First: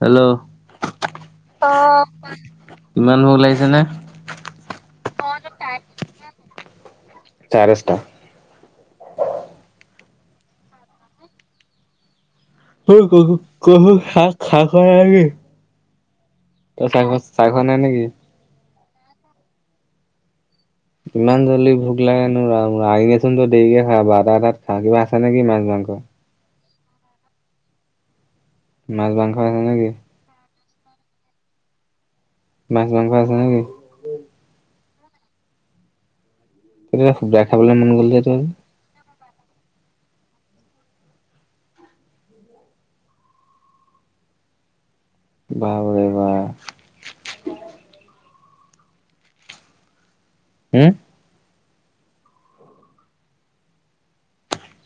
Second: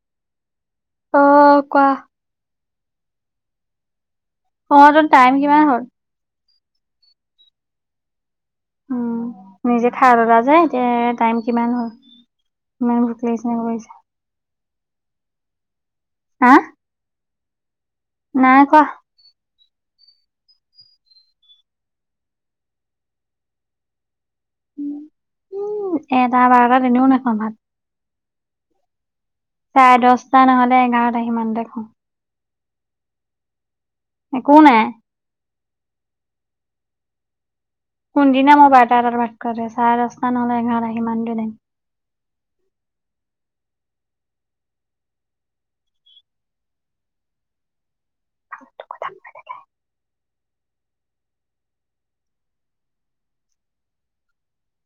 Hello. অ কোৱা অ', ইমান ভোক ওলাগিছে নে? অ ' টো টাইম কিমান হ'ল? চাৰে দছটা। উম নিজে খাই ল'লা যে এতিয়া টাইম কিমান হ'ল। হ ইমান ভোক কহু লাগিছে নে কৰিছে কহু শাক খাক। [unintelligible] হা তই চাগৈ। চাহ খোৱা নাই নেকি? নাই কোৱা। ইমান জল্দি ভোক লাগেনে ৰাম আগে চোন তো দেৰিকে খাৱ ভাত তাত খাওঁ কিবা আছে নেকি মাছ উম মাংস? এটা বাৰটাত এনেও নাখাওঁ ভাত। নাজানো। চাৰে দছটা নহ'লে। এঘাৰটা আহি সিমানতে খাওঁ। মাছ মাংস আছে নেকি? একো নাই। শুদা শুদা কোনদিনা মই বাৰটা এটাত ভাত চাৰে দস্তা নহলে এঘাৰটা সিমানটো টাইম বা ৰে বা ফাল্টু কথা কৈ থাকে। হো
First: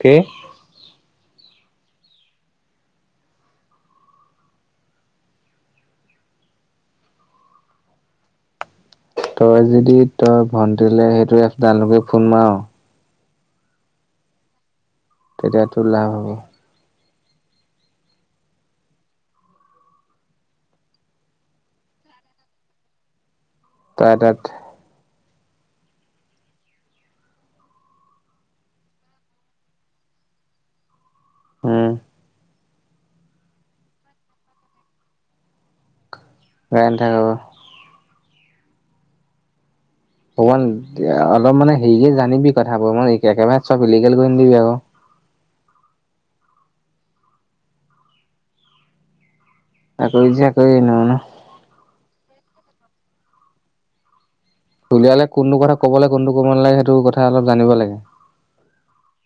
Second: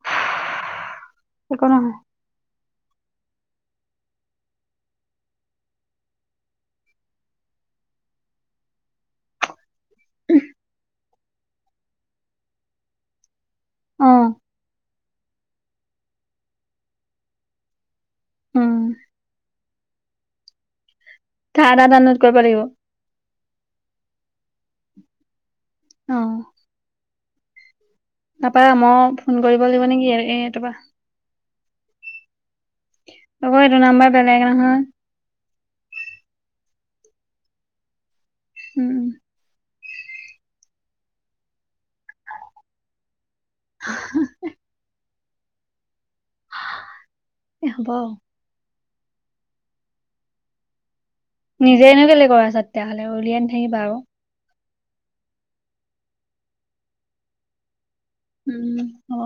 কি একো নহয়। তই আজি। কি তই ভণ্টিলে, তই তালে ফোন মাৰ। অ তেতিয়াতো লাভ হব। উম, তাৰ এটা ডাউনলোড কৰিব লাগিব। তাই তাত। অ, তাপা মই ফোন কৰিব লাগিব নেকি এ তাপা, উম। হব এইটো নাম্বৰ বেলেগ নহয়। [unintelligible] উম, ভগৱান অলপ মানে হেৰিকে জানিবি কথাবো। একেবাৰে চব ইলিগেল কৰি নিদিবি আক, এ হব। আকৈ যে আকৈ নহয় ন, নিজে নো কেলে আচা কৈ আছা তেতিয়াহ'লে উলিয়াই নিথাকিবা আক, উলিয়ালে কোনটো কথা ক'ব লাগ কোনটো ক নালাগে সেইটো কথা অলপ জানিব লাগে। উম অ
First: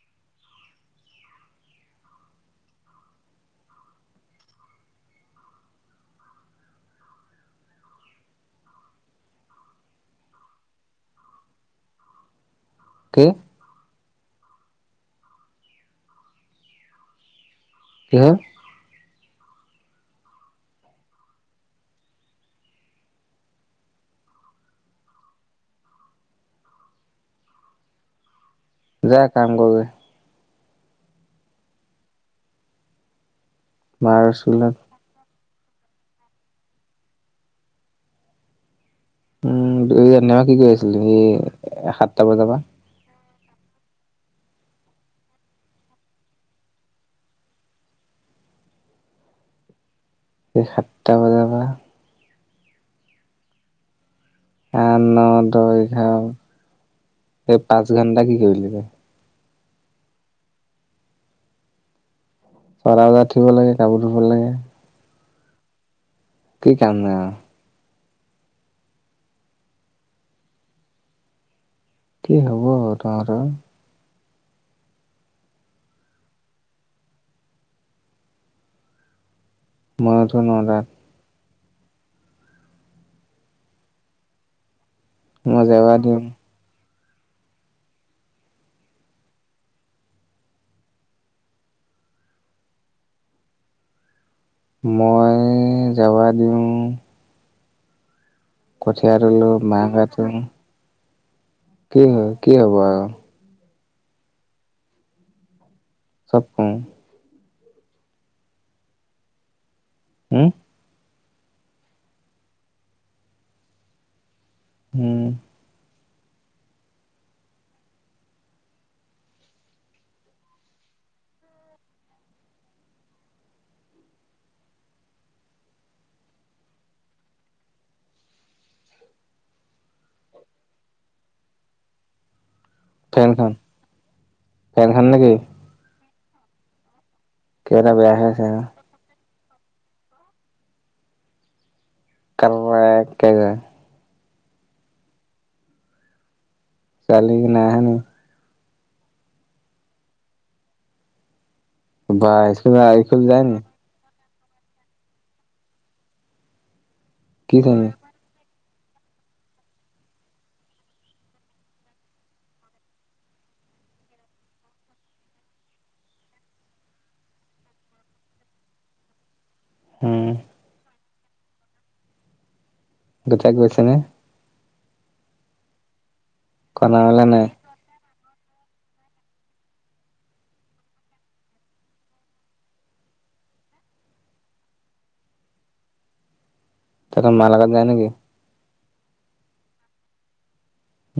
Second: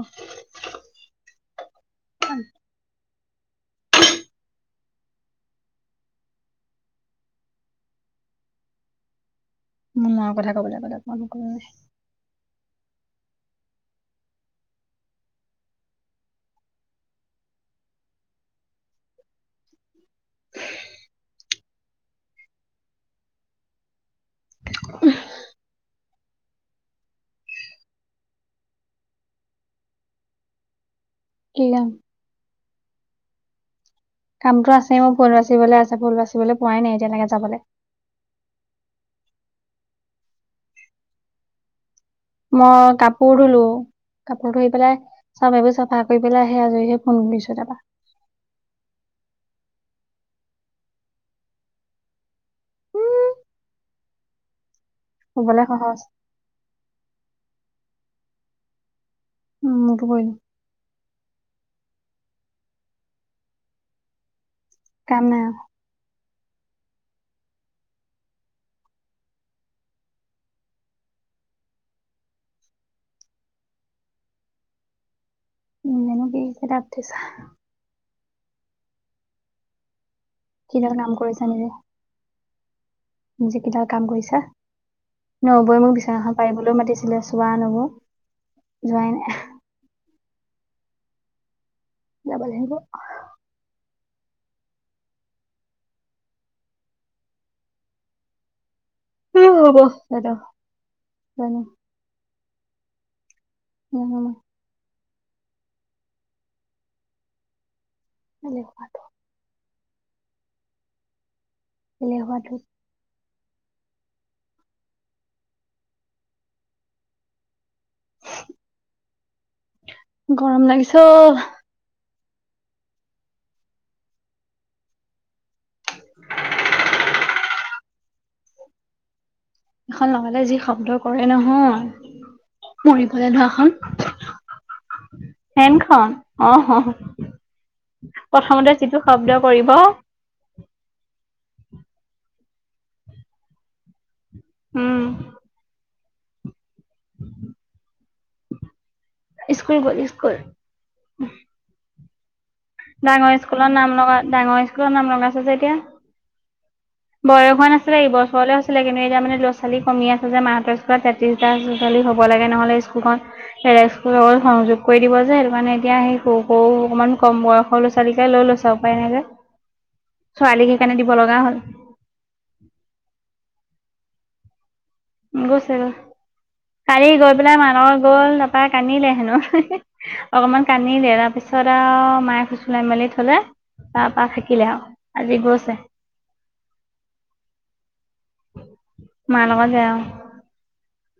মোৰ মাৰ‌ কথা কবলৈ গলে, ফোন কৈ কি কি হল ওহ যা কাম কৰ গে কি কাম মাৰ কামটো স্কুলত আছে, মই পৰুৱা বাচিবলৈ আছে, ফুল বাচিবলৈ পোৱাই নাই এতিয়া লৈকে যাবলে উম দুই জানি কি কয় আছিলি, এই সাত মই কাপ কোৰিলো, কাপোৰ ধুই পেলাই চব এইবোৰ চাফা কৰি পেলাই আহিহে আজৰি হৈ ফোন কৰিছো তৰপা এই সাতটা বজাৰ পৰা উম আহ নহ, শুবলৈ দহ সহজ এঘাৰ এই পাঁচ ঘণ্টা কি কৰিল টো উম মতো কৰিলোঁ ছটা বজা উঠিব লাগে কাপোৰ ধুব লাগে কাম নাই আৱ কি কাম নাই আৱ কি হ'ব আৰু তহতৰ উম হেনেকেই কেইটাত উঠিছা মই উঠো ন তাত কিডাল কাম কৰিছা নিজে নিজে কি কাম ডাল কৰিছা মই নবৈ জেওৰা মোক দিওঁ বিচনাখা পাৰিবলৈও মাতিছে ছিলে চবা নব জোৱাই হে যাব লাগিব মই যাবা দিও কঠীয়া তুলো মাহ কাটো যানা কি হয় কি হ'ব আৱ উম চব কৌ এলে হোৱা টো হম এলে হোৱাটো হম। গৰম লগিছে অ ' [inaudible] এখন লগালে যি শব্দ কৰে নহয়। মৰিবলৈ ফেনখন লোৱাখন ফেনখন নেকি ফেন খন। অ 'হ হ কিবা এটা বেয়া হৈ আছে আওঁ। শব্দ কৰিব। কাম নাই একেবাৰে উম। ছোৱালী যি নাই অহা নি? স্কুল গ'ল স্কুল। বাই। ডাঙৰ স্কুলৰ নাম লগা। ডাঙৰ স্কুলৰ নাম লগাইছে যে এতিয়া বয়স কি হোৱা শ্ৰেণী নাছিলে এই বছৰলৈ আছিল। এতিয়া মানে ল'ৰা ছোৱালী কিম আছে যে মাহঁতোত স্কুলত তেত্ৰিশটা লৰা ছোৱালী হব লাগে নহ'লে স্কুলখন ব এৰেষ্ট স্কুলত সংযোগ কৰি দিব যে সেইটো কাৰণে এতিয়া সেই সৰু -সৰু অকমান কম বয়সৰ ল'ৰা ছোৱালীকে লৈ লৈ চে উপাই নাই যে। উম ছোৱালী সেইকাৰণে। ল'ব লগা হ'ল। [inaudible] গোটাই গৈছে নে। গৈছে। কন্দা কালি মেলা গৈ নাই পেলাই মানুহৰ গ'ল নাপা তাই কানিলে হেনো অকমান কানিলে তাৰপিছত আৰু মায়ে ফুচলাই মেলি থলে তাপা থাকিলে আৰু আজি গৈছে। তহতৰ মা লগত যায় নে কি? মা লগত যায় অ।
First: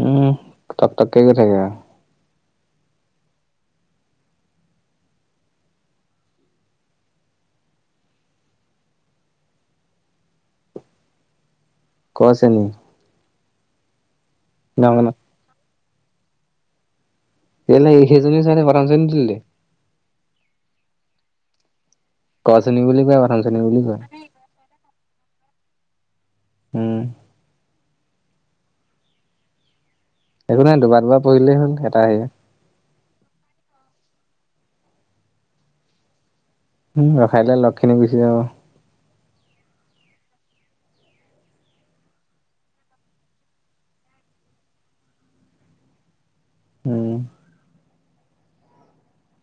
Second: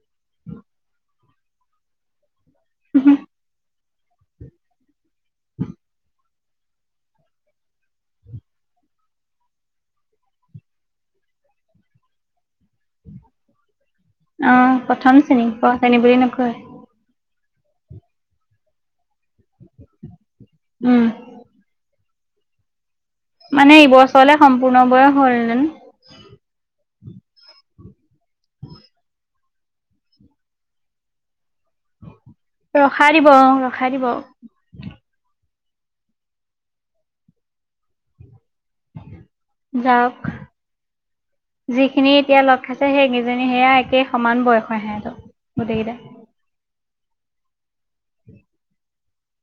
উম, তক তক গৈ থাকে আৰু। হো [inaudible] ক শ্ৰেণী। অ, ন ন প্ৰথম শ্ৰেণীৰ প ক শ্ৰেণী বুলি নকয়। এ, সেইজনী চাগে প্ৰথম শ্ৰেণীত দি দিলে উম। ক শ্ৰেণী বুলি কয় প্ৰথম শ্ৰেণী মানে বুলি কয় এইবছৰলে সম্পূৰ্ণ বয়স। হ'লেহেতেন। উম। উ, একো নাই দুবাৰ দুবাৰ পঢ়িলেই হ'ল, এটা হে ৰখাই দিব, অ ৰখাই দিব। উম ৰখালে লগখিনি গুচি যাব। যাওক, যিখিনি এতিয়া লগ খাইছে সেইকেইজনী সেয়া একেই সমান বয়স সিহঁতৰ গোটেইকেইটা। উম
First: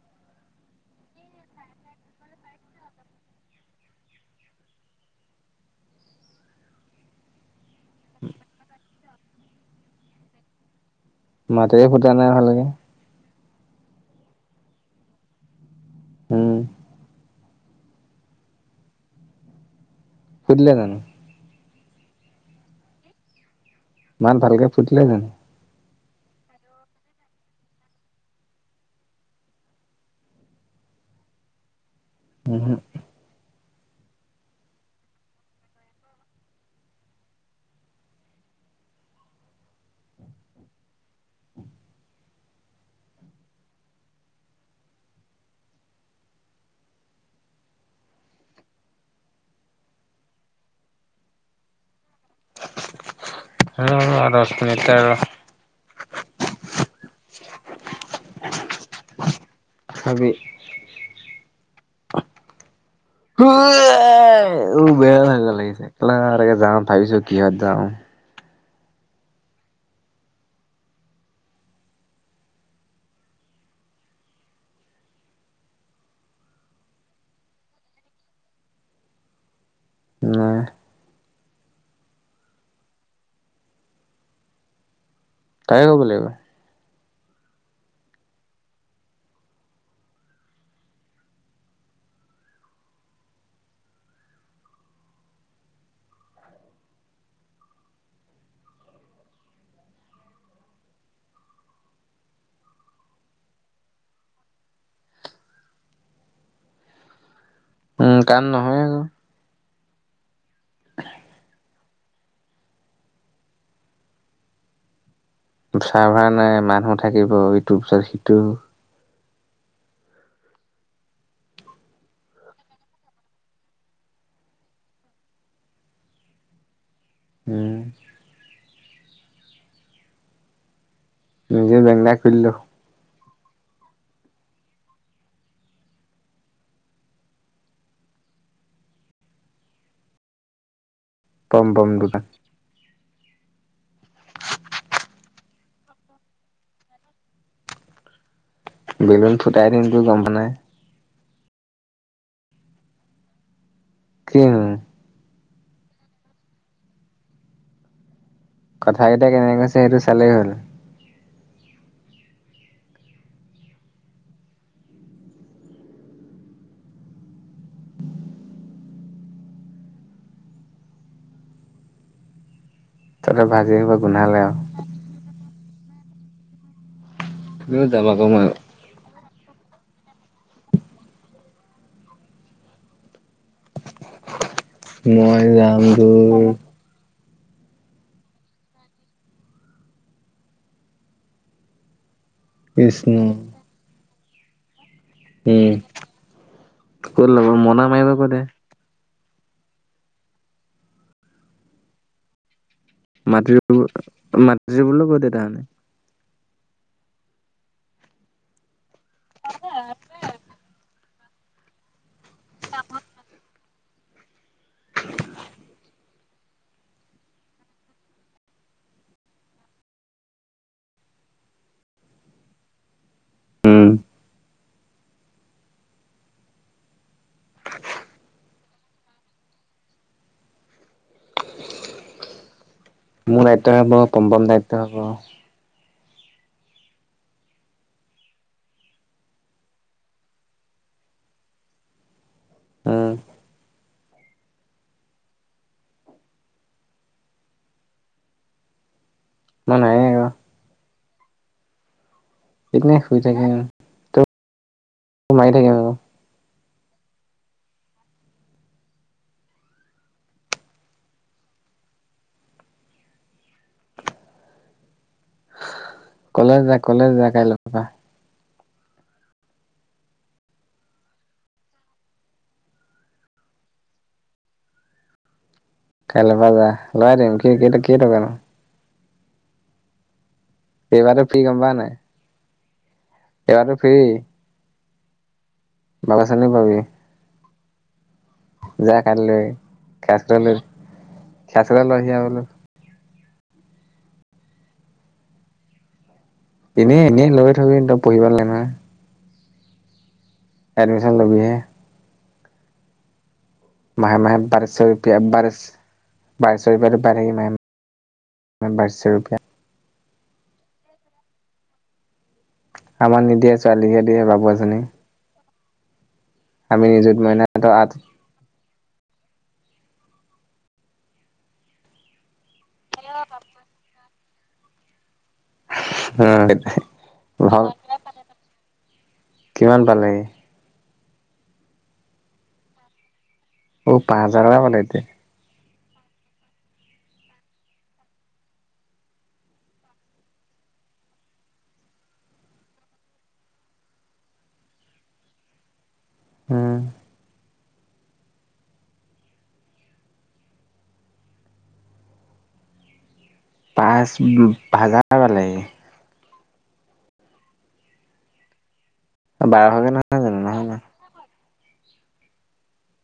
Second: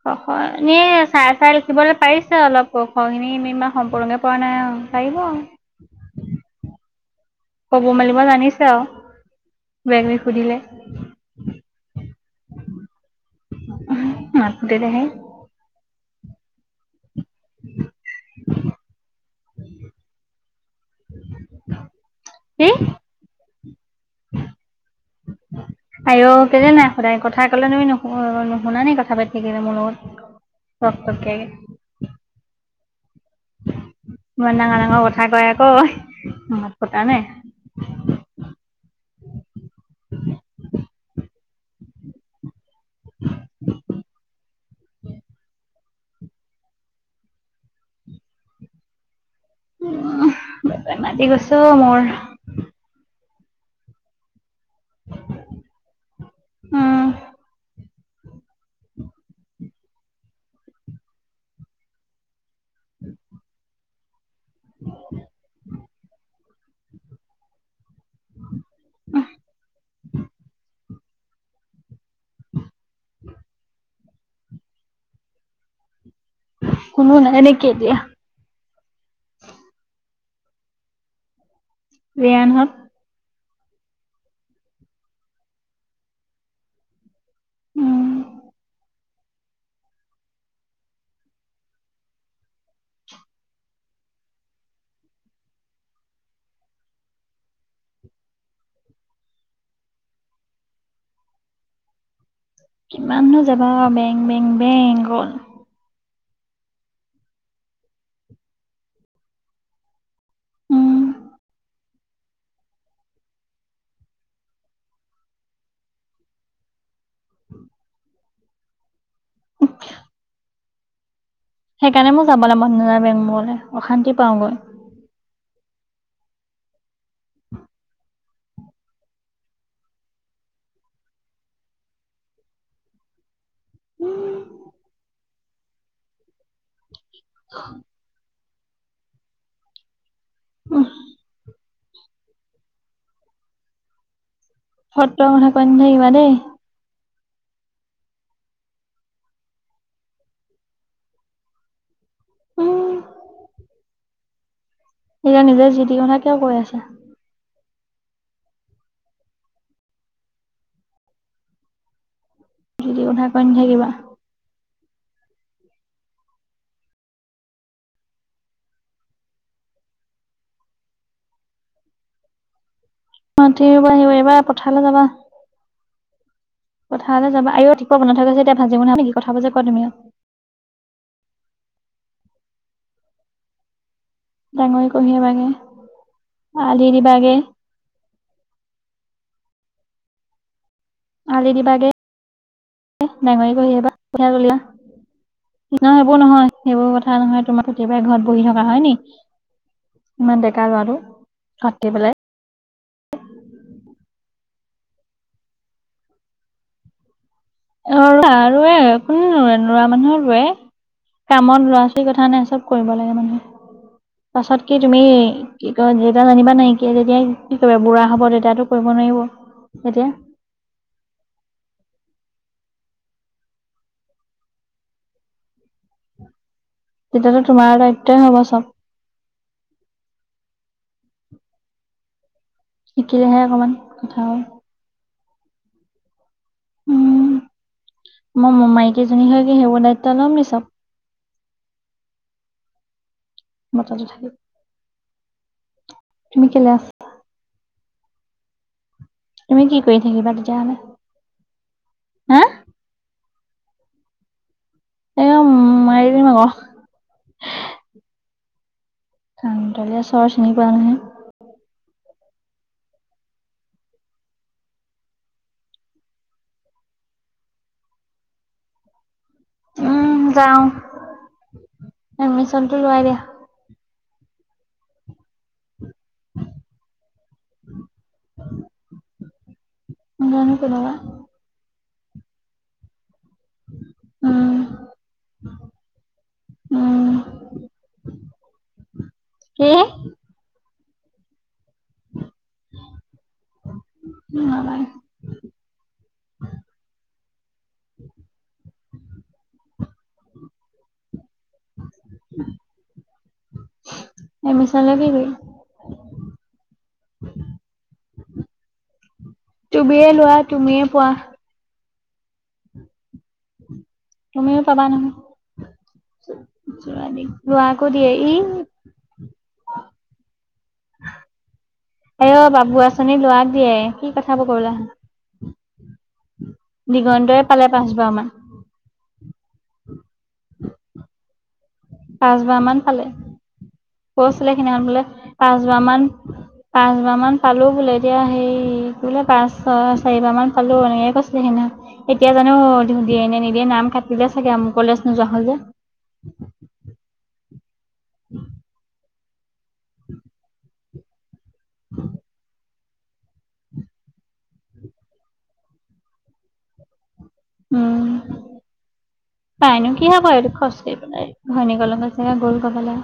অ খ এনে চাই চাই লিখিবলৈ পাৰিছে অলপ ক খ খিনি ইমান সম্পূৰ্কে পৰা নাই পাৰিব। কব মেলিব জানিছে আৰু কিবা- কিবি সুধিলে। মাতে। জানাই ভাল লাগে। [unintelligible] উম। [inaudible] ফুটিলে জানো? হে ইমান ভালকে ফুটিলে জানো? আই অ। কেলে নাই সদায় কথা কলে তুমি নুশুনা নে? কথা পাতি থাকিলে মোৰ লগত। কে উম। ইমান ডাঙৰ ডাঙৰ কথা কয় আকৌ মাত ফুটা নাই। [inaudible] উ বেমাৰটি গৈছো অ', মোৰ উ, আৰু উম আৰু [unintelligible] হাবি। [unintelligible] উ, বিৰাট মজা লাগিছে। যাওঁ। ভাবিছো কিহত যাওঁ। [unintelligible] [inaudible] কোনো নাই নেকি এতিয়া। নাই। ৰিয়ানহত। তাই ক'ব লাগিব। উম। কিমাননো যাবা আৰু বেং বেং বেং অকল। উম, কাম নহয় আকৌ। উম [unintelligible] চাৰ্ভাৰ নাই মানুহ থাকিব ইটোৰ পিছত সিটো। সেইকাৰণে মোৰ যাবলে মন নাযায় বেংকবোৰলে। অশান্তি পাওঁ গৈ। উম। নিজে বেংক এটা খুলি ল। উম। হ। অহ। পম বম দুটা। ফটোৱা কথা কয় নাথাকিবা দেই। বেলুন ফুটাই দিম তো গম পোৱা নাই। উম। কি নো সেয়া নিজে যি তি কথা কিয় কৈ আছা? কথাকেইটা কেনেকে কৈছা সেইটো চালেই হ'ল। যি টি কথা কৈ নেথাকিবা। তহঁতৰ ভাজি মাতিব সোপা আহিব, এইবাৰ গোন্ধালে আৰু। পথাৰলে যাবা। থাৰলে যাব আই ঐ তুমিও ঠিকক যাম আকৌ নাথাকে মই যেতিয়া ভাজি বনাও নেকি? কথা বুজা কয় তুমিয়ো ডাঙৰি কুঁহিয়া বাঙে, মই যাম তোৰ আলিৰ দিবাগে। আলি দিবাগে। কৃষ্ণ নাঙৰি বাহি এবা পথাৰ [unintelligible] ন উম। সেইবোৰ নহয়, সেইবোৰ ক'ত কথা নহয় ল'ব তোমাৰ মৰণা পুতিবাই মাৰিব কৈ ঘৰত দে বহি থকা হয় নি ইমান ডেকা ল'ৰাটো কাটি পেলাই মাতৃ বোলো মাতৃ বুলো ক'ত দেউতাহঁতে অ ৰবা আৰু এ [unintelligible] কোনেনো ৰোৱে লৰা মানুহে ৰোৱে কামত ল'ৰা ছোৱালীৰ কথা নাই চব কৰিব লাগে মানুহে। পাছত কি তুমি কি কয় যে এতিয়া জানিবা নাইকিয়া যেতিয়া কি কৰিবা বুঢ়া হব তেতিয়াটো কৰিব নোৱাৰিব তেতিয়া উম। তেতিয়াতো তোমাৰ দায়িত্বই হব চব শিকিলেহে মোৰ অকমান দায়িত্ব হ'ব কথা কম্ হয় দায়িত্ব হ'ব। উম, মই মাইকেইজনী হয় কি সেইবোৰ দায়িত্ব ল'ম নি চব। উম। মতাটো থাকে। তুমি কেলে আছ? তুমি মই কি কৰি নাইয়ে আৰু থাকিবা তেতিয়াহলে। হা। সেইনে শুই থাকা ত সোমাই থাকিম আকৌ। কানকলীয়া চৰ চিনি পোৱা নহয়। কলেজ যা কলেজ যা কাইলৈ পৰা উম যাওঁ এডমিশনতটো লোৱাই দিয়া। কাইলৈ পৰা যায় লোৱাই দিম কি কেই কি কেইটানো? জানো কেনেকুৱা এইবাৰ তেওঁ ফ্ৰী গম পোৱা নাই? এইবাৰতো ফ্ৰী। উম বাগা চানি পাবি। উম যোৱা কালিলৈ কি? ক্লাচ লৈ। [unintelligible] নালাগে। এনেই, -এনেই লৈ থবি পঢ়িব নেলাগে নহয়। এডমিশন ল'বিহে। [unintelligible] [unintelligible] মাহে-মাহে বাৰশ এডমিচনলৈ কি ৰূপিয়া, কৰিম? বাৰশ ৰূপিয়া, বাৰশ ৰূপিয়া। তুমিয়ে লোৱা, তুমিয়ে পোৱা। আমাক নিদিয়ে। ছোৱালীক'হে দিয়ে, বাবু তুমিও আঁচনি পাবা আমি নিজুত মইনা [unintelligible] হঁতৰ আঠ লৰাকো দিয়ে। ই' অহ বাবু আঁচনি। খিনিক লৰাক দিয়ে। কি' কথাবোৰ কবলে আহা? অঁ ভাল। পালে পাঁচবাৰ মান কিমান পালে? [unintelligible] পাঁচ বাৰ মান পালে। অহ, পাঁচ হাজাৰ কৈছিলে টকা পালে, সেইদিনাখন বোলে এতিয়া পাঁচবাৰ মান পালো বোলে, এতিয়া সেই বোলে পাঁচশ, চাৰিবাৰ মান পালো, এনেকে কৈছিলে, সেইদিনা এতিয়া জানো দিয়ে নে নিদিয়ে নাম কাটিলে চাগে, মোৰ কলেজ নোযোৱা হ'ল যে হম উম অঁ [inaudible] পাঁচবুলো তাজা তাজা লাগে। উম। পাইনো বাৰশকে কি নহয় হ'ব জানো এইটো নহয় ন খৰচ কৰি পেলাই। ভিনিয়েকৰ লগত চাগে গৌৰ কবালে